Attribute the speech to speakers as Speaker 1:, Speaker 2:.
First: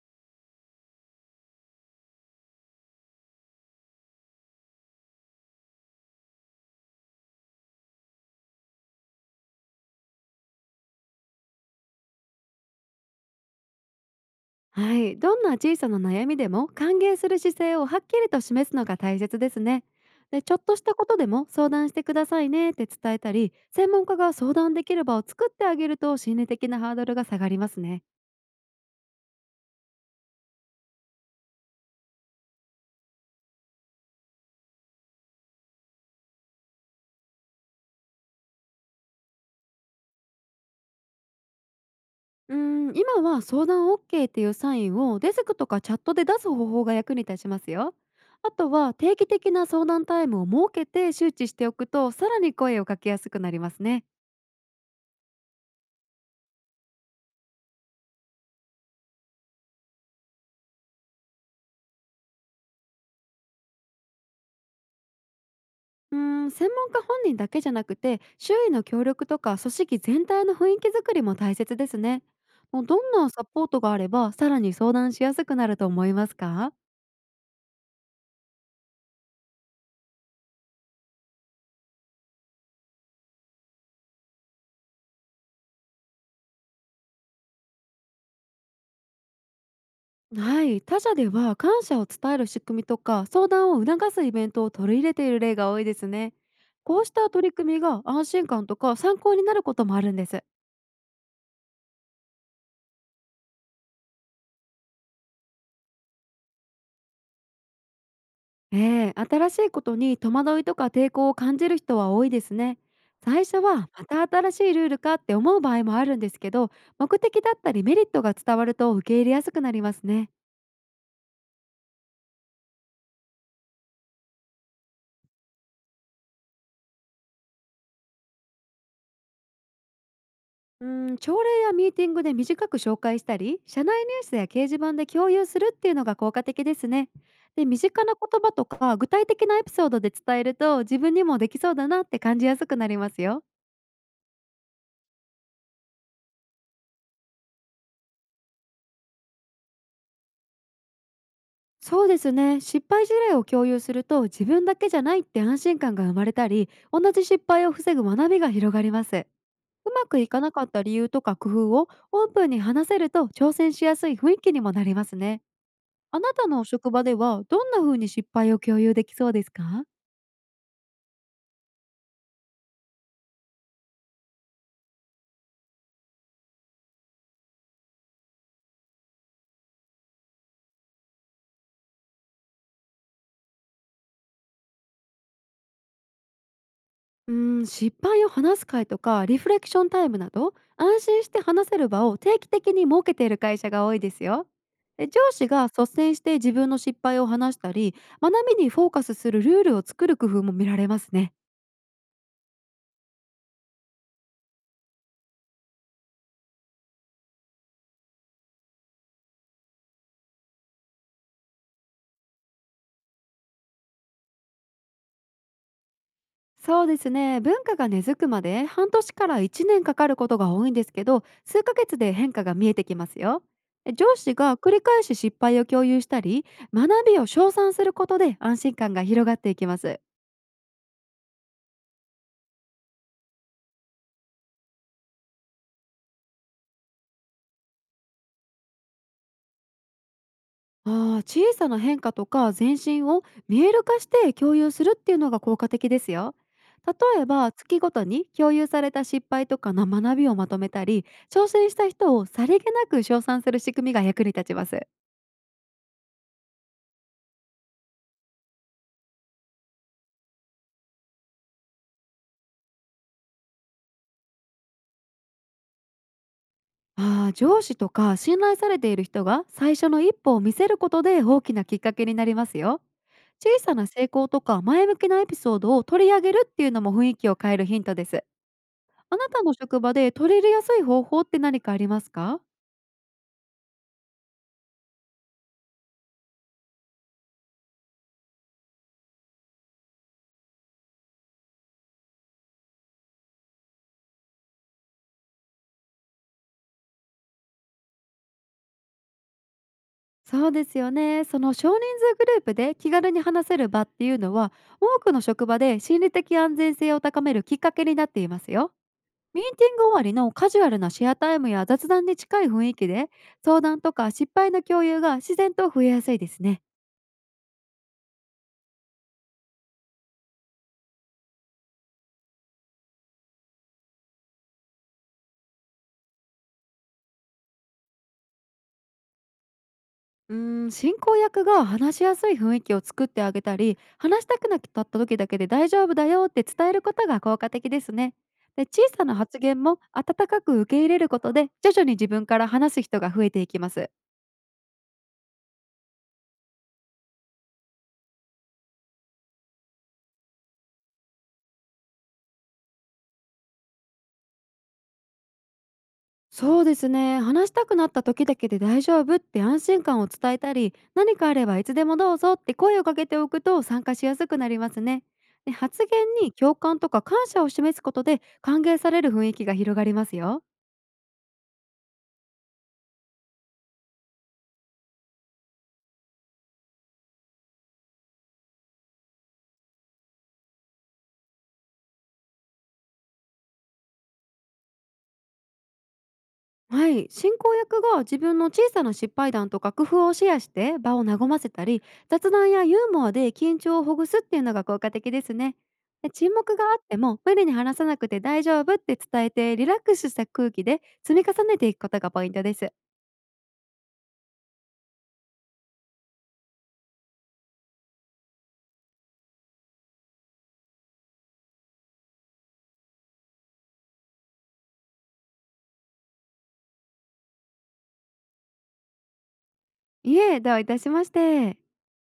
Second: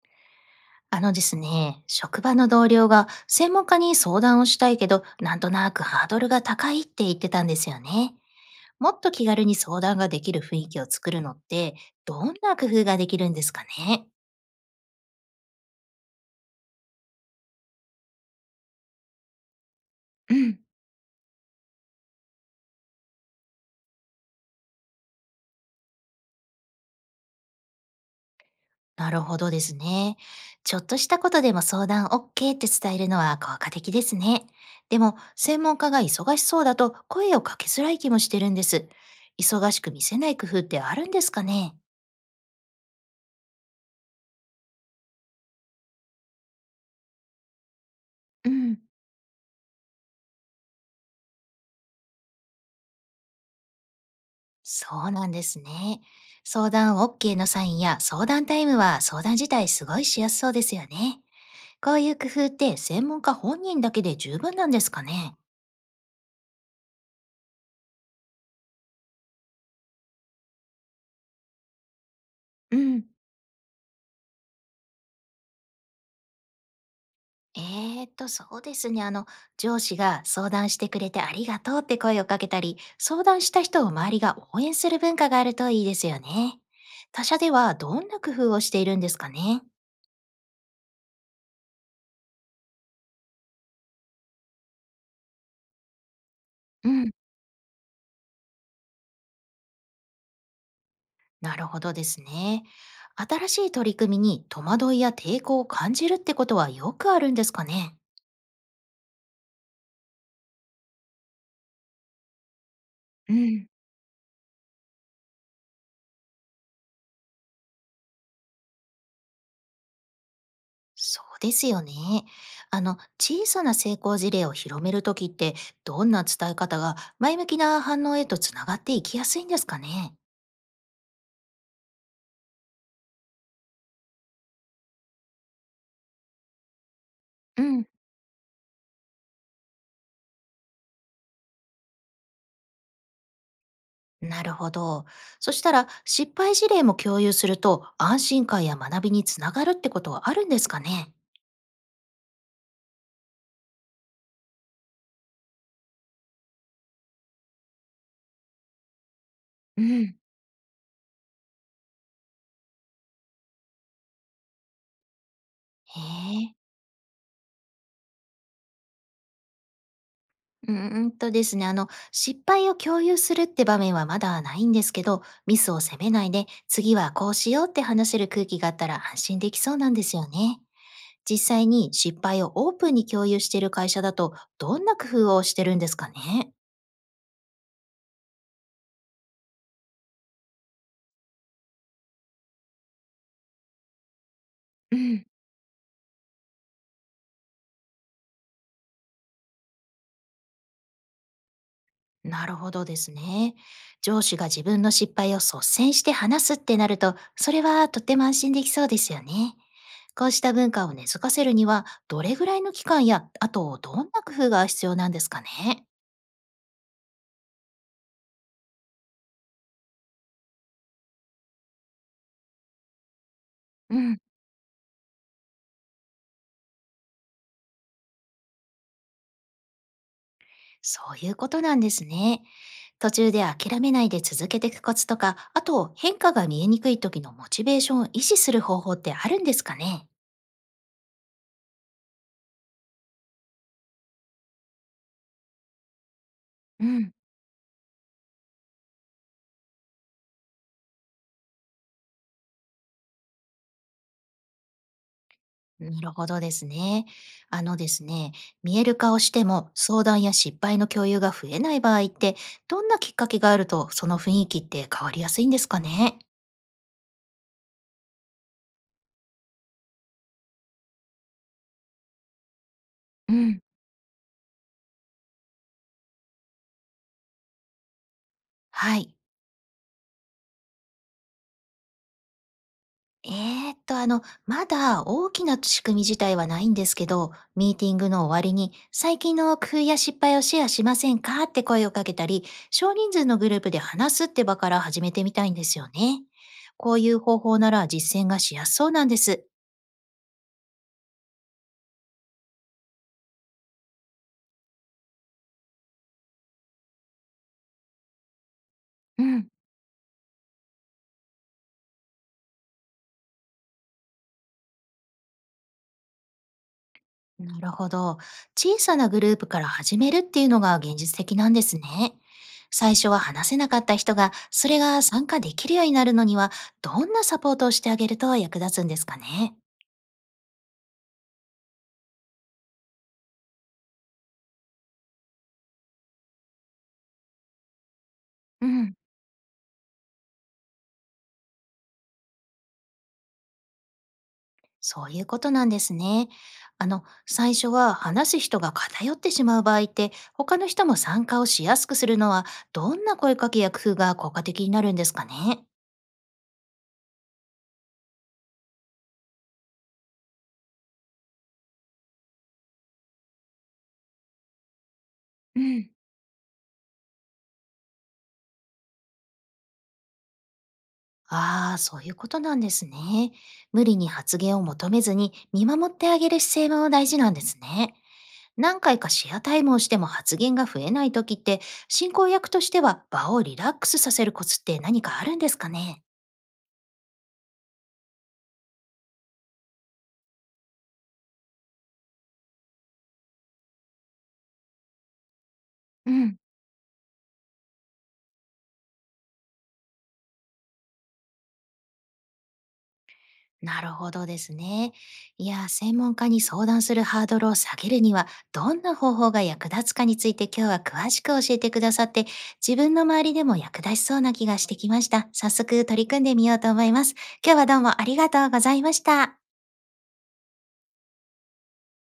Speaker 1: あのですね、職場の同僚が専門家に相談をしたいけど、なんとなくハードルが高いって言ってたんですよね。もっと気軽に相談ができる雰囲気を作るのって、どんな工夫ができるんですかね？
Speaker 2: はい、どんな小さな悩みでも歓迎する姿勢をはっきりと示すのが大切ですね。
Speaker 1: う
Speaker 2: でちょ
Speaker 1: ん。
Speaker 2: っとしたことでも相談してくださいねって伝えたり、専門家が相談できる場を作ってあげると心理的なハードルが下がりますね。
Speaker 1: なるほどですね。ちょっとしたことでも相談 OK って伝えるのは効果的ですね。でも、専門家が忙しそうだと声をかけづらい気もしてるんです。忙しく見せない工夫ってあるんですかね？
Speaker 2: 今は相談 OK っていうサインをデスクとかチャットで出す方法が役に立ちますよ。
Speaker 1: う
Speaker 2: あと
Speaker 1: ん。
Speaker 2: は定期的な相談タイムを設けて周知しておくと、さらに声をかけやすくなりますね。
Speaker 1: そうなんですね。相談 OK のサインや相談タイムは相談自体すごいしやすそうですよね。こういう工夫って専門家本人だけで十分なんですかね？
Speaker 2: うー専門家本人だけじゃなくて、周囲の協力とか組織全体の雰囲気づくりも大切ですね。
Speaker 1: う
Speaker 2: もうど
Speaker 1: ん、
Speaker 2: んなサポートがあればさらに相談しやすくなると思いますか？
Speaker 1: えそうですね。上司が相談してくれてありがとうって声をかけたり、相談した人を周りが応援する文化があるといいですよね。他社ではどんな工夫をしているんですかね？
Speaker 2: はい、他社では感謝を伝える仕組みとか相談を促すイベントを取り入れている例が多いですね。
Speaker 1: う
Speaker 2: こう
Speaker 1: ん。
Speaker 2: した取り組みが安心感とか参考になることもあるんです。
Speaker 1: なるほどですね。新しい取り組みに戸惑いや抵抗を感じるってことはよくあるんですかね？
Speaker 2: ええ、新しいことに戸惑いとか抵抗を感じる人は多いですね。
Speaker 1: う
Speaker 2: 最初
Speaker 1: ん、
Speaker 2: はまた新しいルールかって思う場合もあるんですけど、目的だったりメリットが伝わると受け入れやすくなりますね。
Speaker 1: そうですよね。小さな成功事例を広めるときって、どんな伝え方が前向きな反応へとつながっていきやすいんですかね？
Speaker 2: うん、朝礼やミーティングで短く紹介したり、社内ニュースや掲示板で共有するっていうのが効果的ですね。
Speaker 1: う
Speaker 2: で、身
Speaker 1: ん、
Speaker 2: 近な言葉とか具体的なエピソードで伝えると、自分にもできそうだなって感じやすくなりますよ。
Speaker 1: なるほど。そしたら、失敗事例も共有すると、安心感や学びにつながるってことはあるんですかね？
Speaker 2: そうですね。失敗事例を共有すると自分だけじゃないって安心感が生まれたり、同じ失敗を防ぐ学びが広がります。
Speaker 1: う
Speaker 2: うま
Speaker 1: ん。
Speaker 2: くいかなかった理由とか工夫をオープンに話せると、挑戦しやすい雰囲気にもなりますね。
Speaker 1: へ
Speaker 2: あなた
Speaker 1: え。
Speaker 2: のお職場ではどんな風に失敗を共有できそうですか？
Speaker 1: うーんとですね、失敗を共有するって場面はまだないんですけど、ミスを責めないで、次はこうしようって話せる空気があったら安心できそうなんですよね。実際に失敗をオープンに共有している会社だと、どんな工夫をしてるんですかね。
Speaker 2: 失敗を話す会とかリフレクションタイムなど、安心して話せる場を定期的に設けている会社が多いですよ。
Speaker 1: う
Speaker 2: で上
Speaker 1: ん。
Speaker 2: 司が率先して自分の失敗を話したり、学びにフォーカスするルールを作る工夫も見られますね。
Speaker 1: なるほどですね。上司が自分の失敗を率先して話すってなると、それはとても安心できそうですよね。こうした文化を根付かせるには、どれぐらいの期間や、あとどんな工夫が必要なんですかね。
Speaker 2: そうですね。文化が根付くまで半年から1年かかることが多いんですけど、数ヶ月で変化が見えてきますよ。で
Speaker 1: う
Speaker 2: 上
Speaker 1: ん、
Speaker 2: 司が繰り返し失敗を共有したり、学びを称賛することで安心感が広がっていきます。
Speaker 1: そういうことなんですね。途中で諦めないで続けていくコツとか、あと変化が見えにくい時のモチベーションを維持する方法ってあるんですかね。
Speaker 2: ああ、小さな変化とか全身を見える化して共有するっていうのが効果的ですよ。
Speaker 1: うん。
Speaker 2: 例えば月ごとに共有された失敗とかの学びをまとめたり、挑戦した人をさりげなく称賛する仕組みが役に立ちます。
Speaker 1: なるほどですね。あのですね、見える化をしても相談や失敗の共有が増えない場合って、どんなきっかけがあるとその雰囲気って変わりやすいんですかね？
Speaker 2: ああ、上司とか信頼されている人が最初の一歩を見せることで大きなきっかけになりますよ。
Speaker 1: う
Speaker 2: 小
Speaker 1: ん、
Speaker 2: さな成功とか前向きなエピソードを取り上げるっていうのも、雰囲気を変えるヒントです。
Speaker 1: はい。
Speaker 2: あなたの職場で取り入れやすい方法って何かありますか？
Speaker 1: えまだ大きな仕組み自体はないんですけど、ミーティングの終わりに、最近の工夫や失敗をシェアしませんかって声をかけたり、少人数のグループで話すって場から始めてみたいんですよね。こういう方法なら実践がしやすそうなんです。
Speaker 2: そうですよね。その少人数グループで気軽に話せる場っていうのは、多くの職場で心理的安全性を高めるきっかけになっていますよ。
Speaker 1: う
Speaker 2: ミー
Speaker 1: ん、
Speaker 2: ティング終わりのカジュアルなシェアタイムや雑談に近い雰囲気で、相談とか失敗の共有が自然と増えやすいですね。
Speaker 1: なるほど。小さなグループから始めるっていうのが現実的なんですね。最初は話せなかった人が、それが参加できるようになるのには、どんなサポートをしてあげると役立つんですかね。
Speaker 2: 進行役が話しやすい雰囲気を作ってあげたり、話したくなった時だけで大丈夫だよって伝えることが効果的ですね。で
Speaker 1: う
Speaker 2: 小
Speaker 1: ん、
Speaker 2: さな発言も温かく受け入れることで、徐々に自分から話す人が増えていきます。
Speaker 1: そういうことなんですね。最初は話す人が偏ってしまう場合って、他の人も参加をしやすくするのは、どんな声かけや工夫が効果的になるんですかね。
Speaker 2: そうですね。話したくなった時だけで大丈夫って安心感を伝えたり、何かあればいつでもどうぞって声をかけておくと参加しやすくなりますね。で
Speaker 1: う
Speaker 2: 発言
Speaker 1: ん。
Speaker 2: に共感とか感謝を示すことで、歓迎される雰囲気が広がりますよ。
Speaker 1: ああ、そういうことなんですね。無理に発言を求めずに見守ってあげる姿勢も大事なんですね。何回かシェアタイムをしても発言が増えない時って、進行役としては場をリラックスさせるコツって何かあるんですかね？
Speaker 2: はい、進行役が自分の小さな失敗談とか工夫をシェアして場を和ませたり、雑談やユーモアで緊張をほぐすっていうのが効果的ですね。で
Speaker 1: う
Speaker 2: 沈
Speaker 1: ん。
Speaker 2: 黙があっても無理に話さなくて大丈夫って伝えて、リラックスした空気で積み重ねていくことがポイントです。
Speaker 1: なるほどですね。いや、専門家に相談するハードルを下げるには、どんな方法が役立つかについて今日は詳しく教えてくださって、自分の周りでも役立ちそうな気がしてきました。早速取り組んでみようと思います。今日はどうもありがとうございました。
Speaker 2: いえ、どういたしまして。